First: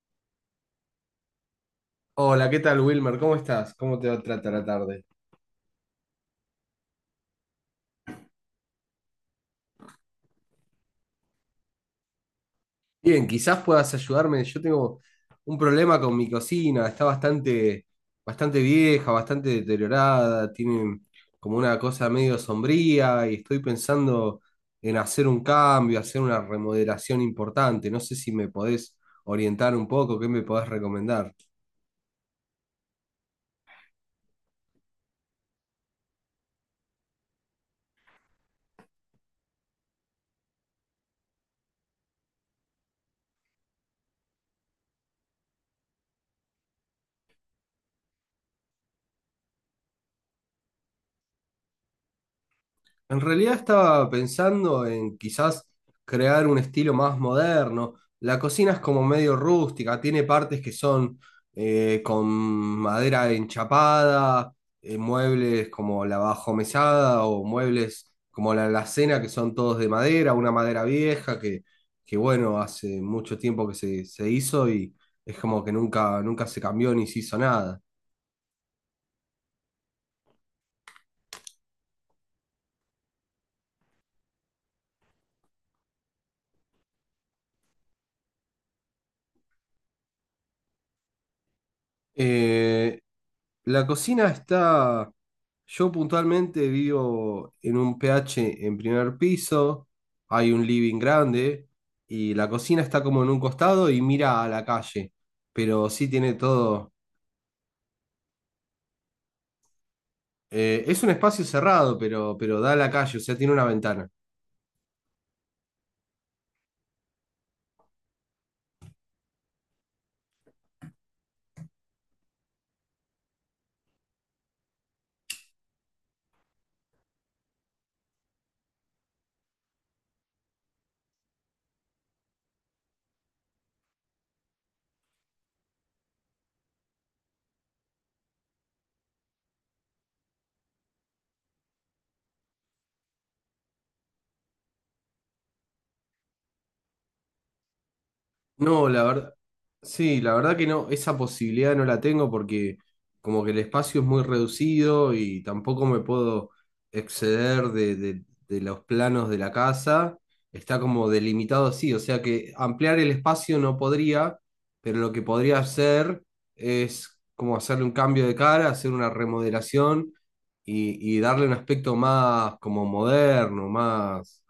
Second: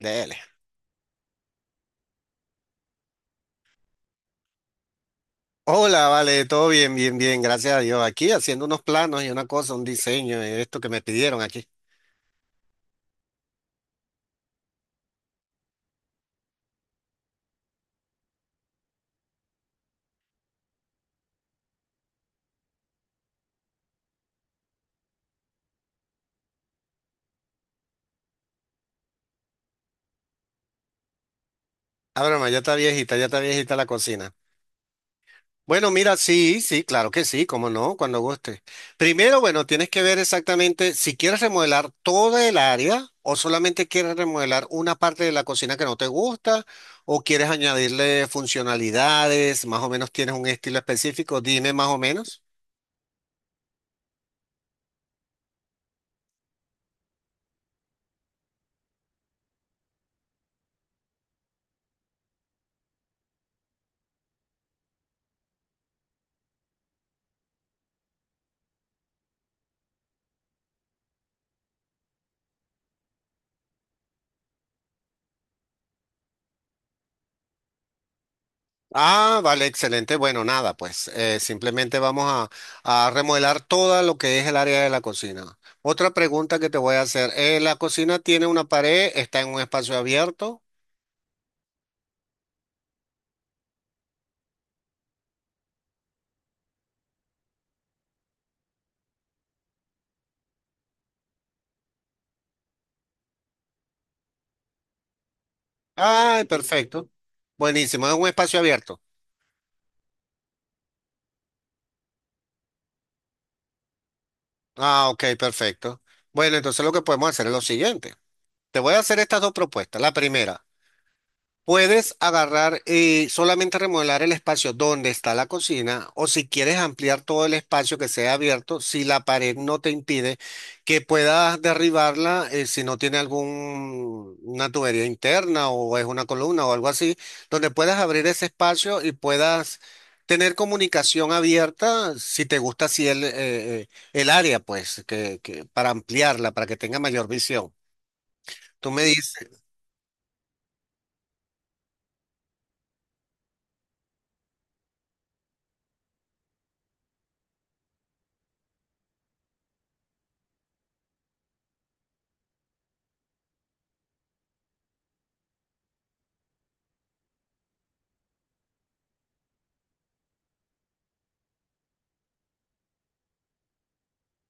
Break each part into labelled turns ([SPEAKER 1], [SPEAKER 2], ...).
[SPEAKER 1] Dele.
[SPEAKER 2] Hola, ¿qué tal, Wilmer? ¿Cómo estás? ¿Cómo te va a tratar la tarde?
[SPEAKER 1] Hola, vale, todo bien, bien, bien, gracias a Dios. Aquí haciendo unos planos y una cosa, un diseño, esto que me pidieron aquí.
[SPEAKER 2] Bien, quizás puedas ayudarme. Yo tengo un problema con mi cocina. Está bastante vieja, bastante deteriorada. Tiene como una cosa medio sombría y estoy pensando en hacer un cambio, hacer una remodelación importante. No sé si me podés orientar un poco, qué me podés recomendar.
[SPEAKER 1] Ah, broma, ya está viejita la cocina. Bueno, mira, sí, sí, claro que sí, cómo no, cuando guste. Primero, bueno, tienes que ver exactamente si quieres remodelar toda el área o solamente quieres remodelar una parte de la cocina que no te gusta o quieres añadirle funcionalidades, más o menos tienes un estilo específico, dime más o menos.
[SPEAKER 2] En realidad estaba pensando en quizás crear un estilo más moderno. La cocina es como medio rústica, tiene partes que son con madera enchapada, muebles como la bajomesada o muebles como la alacena que son todos de madera, una madera vieja que bueno, hace mucho tiempo que se hizo y es como que nunca se cambió ni se hizo nada.
[SPEAKER 1] Ah, vale, excelente. Bueno, nada, pues simplemente vamos a remodelar todo lo que es el área de la cocina. Otra pregunta que te voy a hacer. ¿La cocina tiene una pared? ¿Está en un espacio abierto?
[SPEAKER 2] Eh, La cocina está, yo puntualmente vivo en un PH en primer piso, hay un living grande y la cocina está como en un costado y mira a la calle, pero sí tiene
[SPEAKER 1] Ay,
[SPEAKER 2] todo,
[SPEAKER 1] perfecto. Buenísimo, es un espacio abierto.
[SPEAKER 2] es un espacio cerrado, pero da a la calle, o sea, tiene una ventana.
[SPEAKER 1] Ah, ok, perfecto. Bueno, entonces lo que podemos hacer es lo siguiente. Te voy a hacer estas dos propuestas. La primera. Puedes agarrar y solamente remodelar el espacio donde está la cocina o si quieres ampliar todo el espacio que sea abierto, si la pared no te impide que puedas derribarla, si no tiene alguna tubería interna o es una columna o algo así, donde puedas abrir ese espacio y puedas tener comunicación abierta si te gusta así el área, pues, para ampliarla, para que tenga mayor visión.
[SPEAKER 2] No,
[SPEAKER 1] Tú
[SPEAKER 2] la
[SPEAKER 1] me
[SPEAKER 2] verdad,
[SPEAKER 1] dices.
[SPEAKER 2] sí, la verdad que no, esa posibilidad no la tengo porque como que el espacio es muy reducido y tampoco me puedo exceder de los planos de la casa, está como delimitado así, o sea que ampliar el espacio no podría, pero lo que podría hacer es como hacerle un cambio de cara, hacer una remodelación y darle un aspecto más como moderno, más,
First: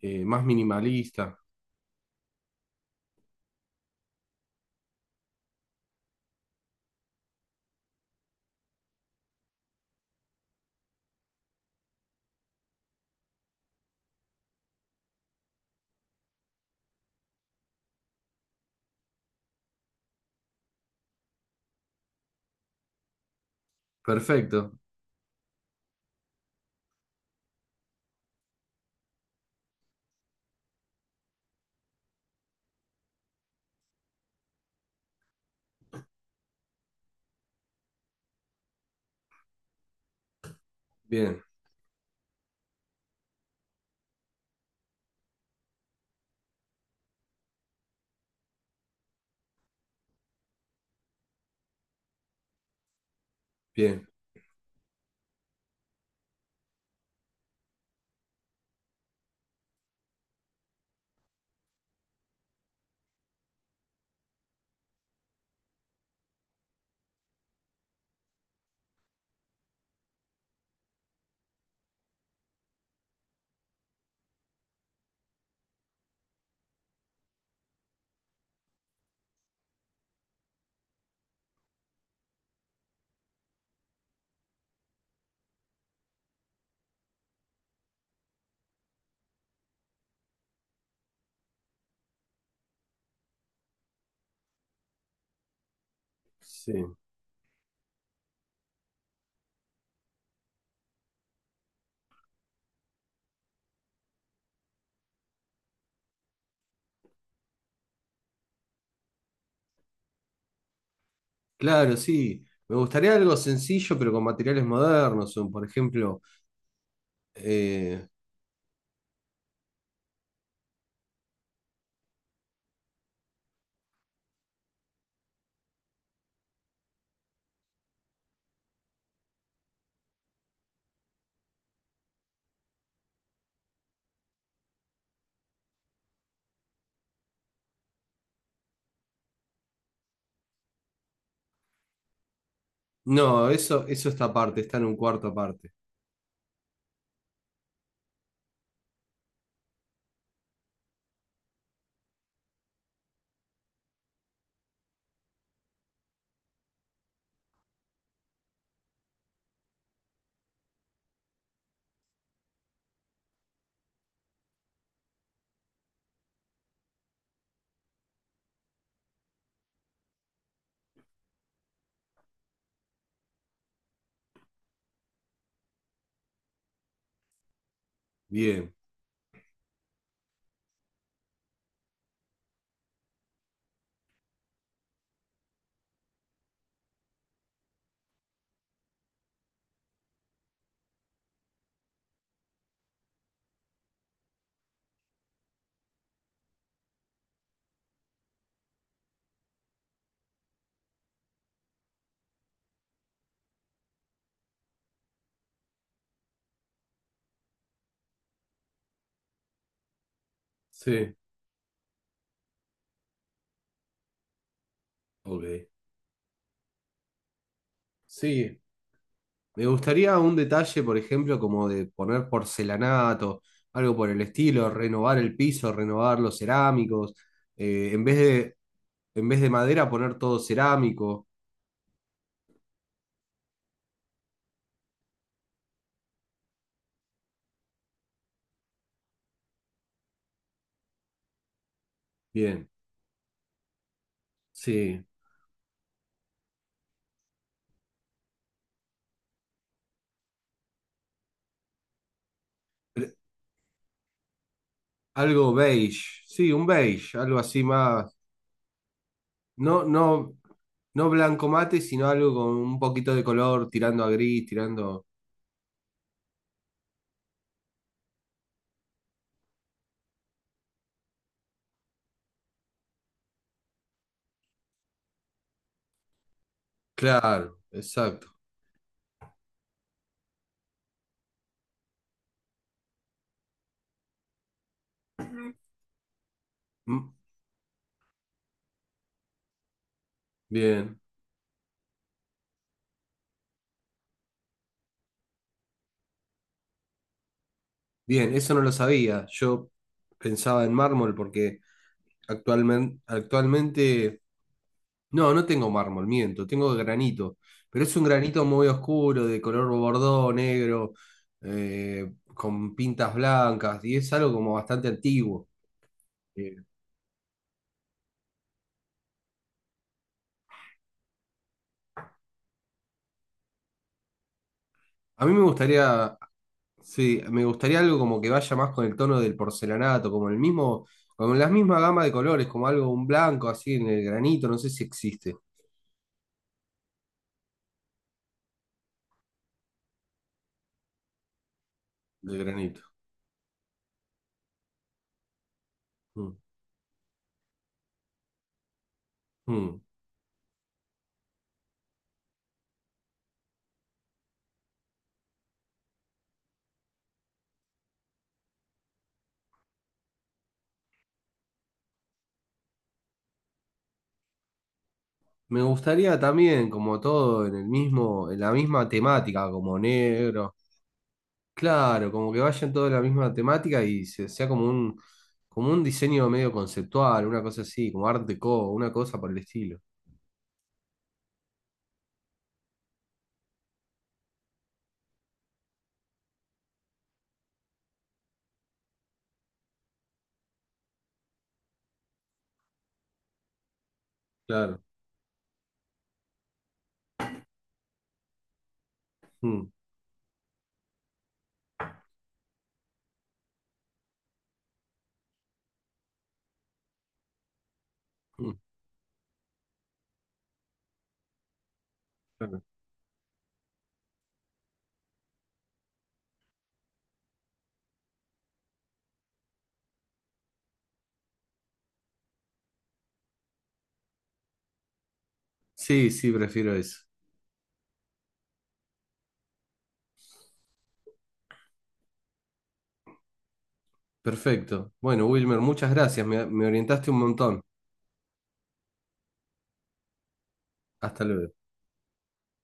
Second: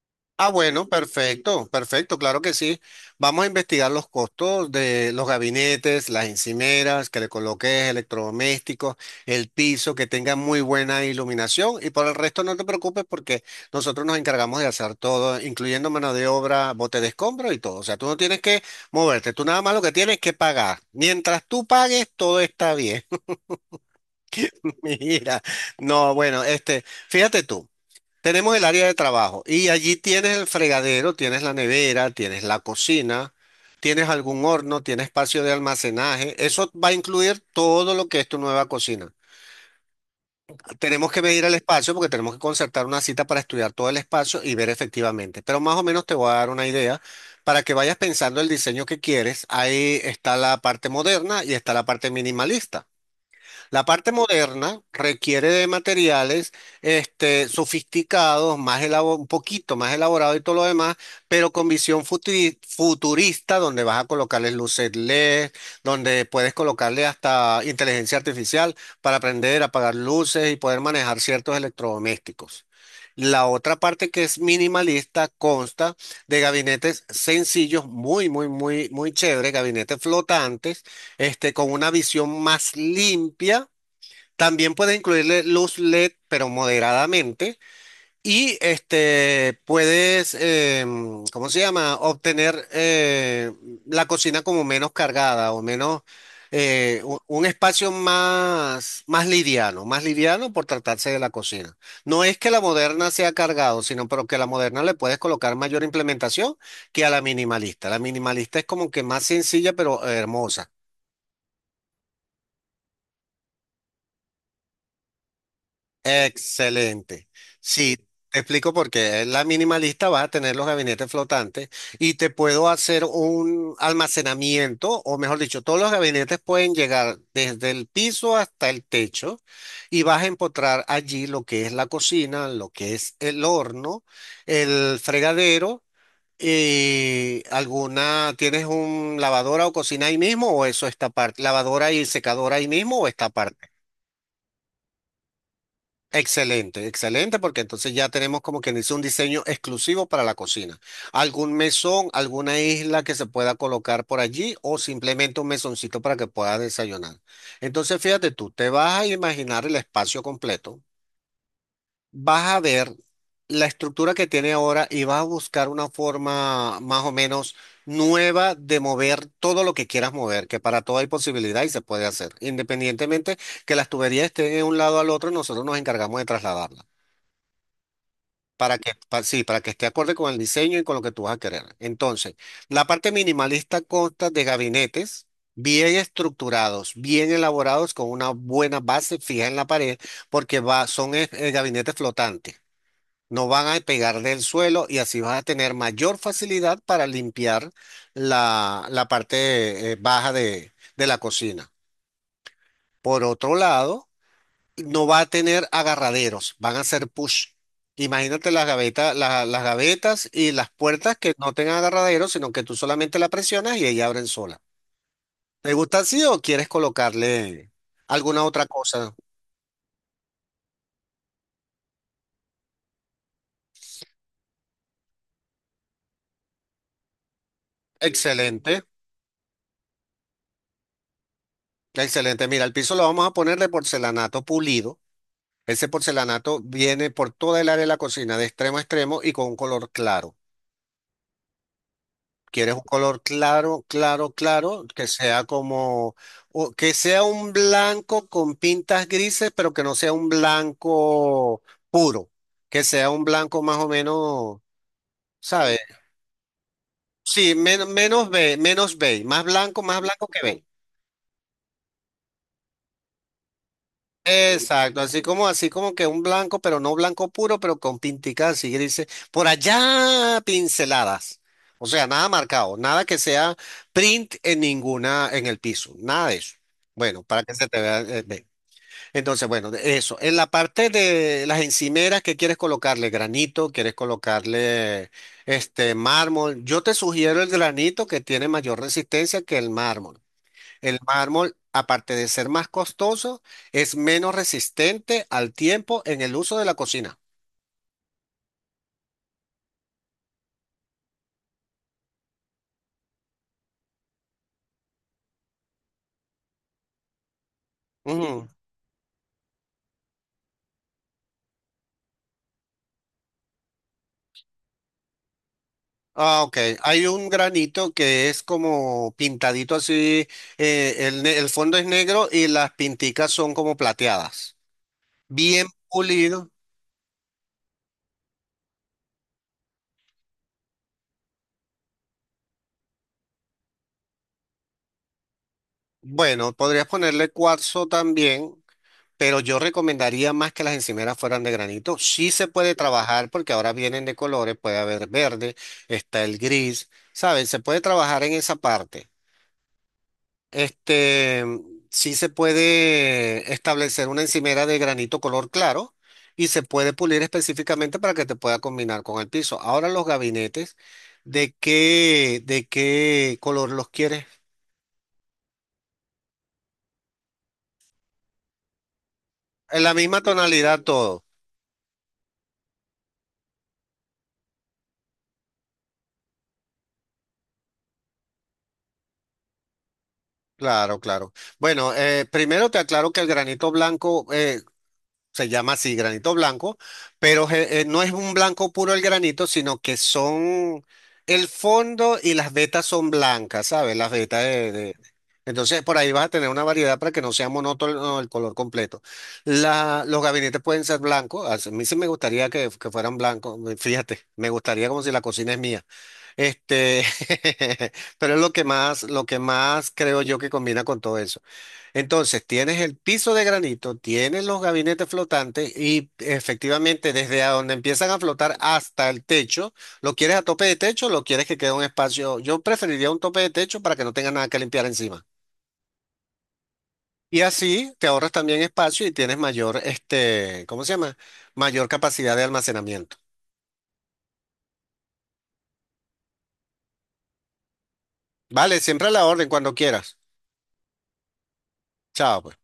[SPEAKER 2] más
[SPEAKER 1] Ah, bueno,
[SPEAKER 2] minimalista.
[SPEAKER 1] perfecto, perfecto, claro que sí. Vamos a investigar los costos de los gabinetes, las encimeras, que le coloques electrodomésticos, el piso, que tenga muy buena iluminación y por el resto no te preocupes porque nosotros nos encargamos de hacer todo, incluyendo mano de obra, bote de escombro y todo. O sea, tú no tienes que moverte, tú nada más lo que tienes es que pagar. Mientras tú pagues, todo está bien.
[SPEAKER 2] Perfecto,
[SPEAKER 1] Mira, no, bueno, este, fíjate tú. Tenemos el área de trabajo y allí tienes el fregadero, tienes la nevera, tienes la cocina, tienes algún horno, tienes espacio de almacenaje. Eso va a incluir todo lo que es tu nueva cocina. Tenemos que
[SPEAKER 2] bien,
[SPEAKER 1] medir el espacio porque tenemos que concertar una cita para estudiar todo el espacio y ver efectivamente. Pero más o menos te voy a dar una idea para que vayas pensando el diseño que quieres. Ahí está la parte moderna y está la parte minimalista. La
[SPEAKER 2] bien.
[SPEAKER 1] parte moderna requiere de materiales este, sofisticados, más un poquito más elaborados y todo lo demás, pero con visión futurista, donde vas a colocarles luces LED, donde puedes colocarle hasta inteligencia artificial para aprender a apagar luces y poder manejar ciertos electrodomésticos. La otra parte que es minimalista consta de gabinetes sencillos, muy, muy, muy, muy chévere, gabinetes flotantes, este, con una visión más limpia también puedes incluirle luz LED, pero moderadamente. Y este, puedes, ¿cómo se llama? Obtener la cocina como menos cargada o menos,
[SPEAKER 2] Sí,
[SPEAKER 1] espacio más, más liviano por tratarse de la cocina. No es que la moderna sea cargado, sino pero que a la moderna le puedes colocar mayor implementación que a la minimalista. La minimalista es como que más sencilla, pero hermosa.
[SPEAKER 2] claro, sí. Me gustaría algo sencillo, pero con materiales modernos, o por ejemplo,
[SPEAKER 1] Excelente. Sí,
[SPEAKER 2] eh,
[SPEAKER 1] te explico por qué. La minimalista va a tener los gabinetes flotantes y te puedo hacer un almacenamiento, o mejor dicho, todos los gabinetes pueden llegar desde el piso hasta el techo y vas a encontrar allí lo que es la cocina, lo que es el horno, el fregadero y alguna, ¿tienes un lavadora o cocina ahí mismo o eso está aparte? ¿Lavadora y secadora ahí mismo o está
[SPEAKER 2] no,
[SPEAKER 1] aparte?
[SPEAKER 2] eso está aparte, está en un cuarto aparte.
[SPEAKER 1] Excelente, excelente, porque entonces ya tenemos como quien dice un diseño exclusivo para la cocina. ¿Algún mesón, alguna isla que se pueda colocar por allí o simplemente un mesoncito para que pueda desayunar? Entonces, fíjate tú, te vas a imaginar el espacio completo, vas a ver la estructura que tiene ahora y vas a buscar una forma más o menos nueva de mover todo lo que quieras mover, que para todo hay posibilidad y se puede hacer. Independientemente que las tuberías estén de un lado al otro, nosotros nos encargamos de trasladarlas.
[SPEAKER 2] Bien,
[SPEAKER 1] Para que, sí, para que esté acorde con el diseño y con lo que tú vas a querer. Entonces, la parte minimalista consta de gabinetes bien estructurados, bien elaborados, con una buena base fija en la pared, porque va, son gabinetes flotantes. No van a pegar del suelo y así vas a tener mayor facilidad para limpiar la parte baja de la cocina. Por otro lado, no va a tener agarraderos, van a ser push. Imagínate las gavetas, las gavetas y las
[SPEAKER 2] sí,
[SPEAKER 1] puertas que no tengan agarraderos, sino que tú solamente la presionas y ella abren sola.
[SPEAKER 2] ok.
[SPEAKER 1] ¿Te gusta así o quieres colocarle alguna
[SPEAKER 2] Sí,
[SPEAKER 1] otra cosa?
[SPEAKER 2] me gustaría un detalle, por ejemplo, como de poner porcelanato, algo por el estilo, renovar el piso, renovar los cerámicos, eh, en vez de,
[SPEAKER 1] Excelente,
[SPEAKER 2] en vez de madera poner todo cerámico.
[SPEAKER 1] excelente. Mira, el piso lo vamos a poner de porcelanato pulido. Ese porcelanato viene por toda el área de la cocina, de extremo a extremo y con un color claro.
[SPEAKER 2] Bien,
[SPEAKER 1] Quieres un color claro, claro, claro,
[SPEAKER 2] sí.
[SPEAKER 1] que sea como, o que sea un blanco con pintas grises, pero que no sea un blanco puro, que
[SPEAKER 2] Pero
[SPEAKER 1] sea un blanco más o menos,
[SPEAKER 2] algo
[SPEAKER 1] ¿sabes?
[SPEAKER 2] beige, sí, un beige, algo
[SPEAKER 1] Sí,
[SPEAKER 2] así más.
[SPEAKER 1] menos menos beige,
[SPEAKER 2] No,
[SPEAKER 1] más blanco
[SPEAKER 2] no,
[SPEAKER 1] que beige.
[SPEAKER 2] no blanco mate, sino algo con un poquito de color, tirando a gris,
[SPEAKER 1] Exacto,
[SPEAKER 2] tirando.
[SPEAKER 1] así como que un blanco, pero no blanco puro, pero con pinticas así grises, por allá pinceladas. O sea, nada marcado, nada que sea print en ninguna, en el piso, nada de eso. Bueno, para que
[SPEAKER 2] Claro,
[SPEAKER 1] se te vea
[SPEAKER 2] exacto.
[SPEAKER 1] bien. Entonces, bueno, de eso. En la parte de las encimeras, ¿qué quieres colocarle? Granito, quieres colocarle este mármol. Yo te
[SPEAKER 2] Mm,
[SPEAKER 1] sugiero el granito que tiene mayor resistencia que el mármol. El
[SPEAKER 2] bien,
[SPEAKER 1] mármol, aparte de ser más costoso, es menos resistente al tiempo en el uso de la cocina.
[SPEAKER 2] bien, eso no lo sabía. Yo pensaba en mármol porque actualmente, no, no tengo mármol, miento, tengo granito, pero es un granito
[SPEAKER 1] Ujú.
[SPEAKER 2] muy oscuro, de color bordó, negro, con pintas blancas, y es algo como bastante antiguo.
[SPEAKER 1] Ah,
[SPEAKER 2] eh,
[SPEAKER 1] ok. Hay un granito que es como pintadito así, el fondo es negro y las pinticas son como plateadas.
[SPEAKER 2] A mí me
[SPEAKER 1] Bien
[SPEAKER 2] gustaría,
[SPEAKER 1] pulido.
[SPEAKER 2] sí, me gustaría algo como que vaya más con el tono del porcelanato, como el mismo, con la misma gama de colores, como algo, un blanco así en el granito, no sé si existe
[SPEAKER 1] Bueno, podrías ponerle cuarzo también. Pero yo recomendaría más que las encimeras fueran de granito. Sí
[SPEAKER 2] el
[SPEAKER 1] se puede
[SPEAKER 2] granito.
[SPEAKER 1] trabajar porque ahora vienen de colores, puede haber verde, está
[SPEAKER 2] Mm,
[SPEAKER 1] el gris, ¿saben? Se puede trabajar en esa parte.
[SPEAKER 2] mm.
[SPEAKER 1] Este, sí se puede establecer una encimera de granito color claro y se puede pulir específicamente para que te pueda combinar con el piso. Ahora los gabinetes, ¿de qué color los quieres?
[SPEAKER 2] Me gustaría también, como todo, en el mismo, en la misma temática, como
[SPEAKER 1] En la misma
[SPEAKER 2] negro.
[SPEAKER 1] tonalidad todo.
[SPEAKER 2] Claro, como que vayan todos en la misma temática y sea como un diseño medio conceptual, una cosa así, como art déco, una cosa por el estilo.
[SPEAKER 1] Claro, claro. Bueno, primero te aclaro que el granito blanco se llama así, granito blanco, pero no es un blanco puro el granito, sino que son el fondo y las vetas son blancas, ¿sabes? Las vetas
[SPEAKER 2] Claro.
[SPEAKER 1] Entonces por ahí vas a tener una variedad para que no sea monótono el color completo.
[SPEAKER 2] Mm,
[SPEAKER 1] Los gabinetes pueden ser blancos, a mí sí me gustaría que fueran blancos, fíjate, me gustaría como si la cocina es mía. Este, pero es
[SPEAKER 2] mm,
[SPEAKER 1] lo que más creo yo que combina con todo eso. Entonces,
[SPEAKER 2] claro.
[SPEAKER 1] tienes el piso de granito, tienes los gabinetes flotantes y efectivamente desde a donde empiezan a flotar hasta el techo, ¿lo quieres a tope de techo o lo quieres que quede un espacio? Yo preferiría un tope de techo para que no tenga nada que limpiar encima.
[SPEAKER 2] Sí, sí, prefiero eso.
[SPEAKER 1] Y así te ahorras también espacio y tienes mayor, este, ¿cómo se llama? Mayor capacidad de almacenamiento.
[SPEAKER 2] Perfecto. Bueno, Wilmer, muchas gracias. Me orientaste un montón.
[SPEAKER 1] Vale, siempre a la orden cuando quieras.
[SPEAKER 2] Hasta luego.
[SPEAKER 1] Chao. Pues.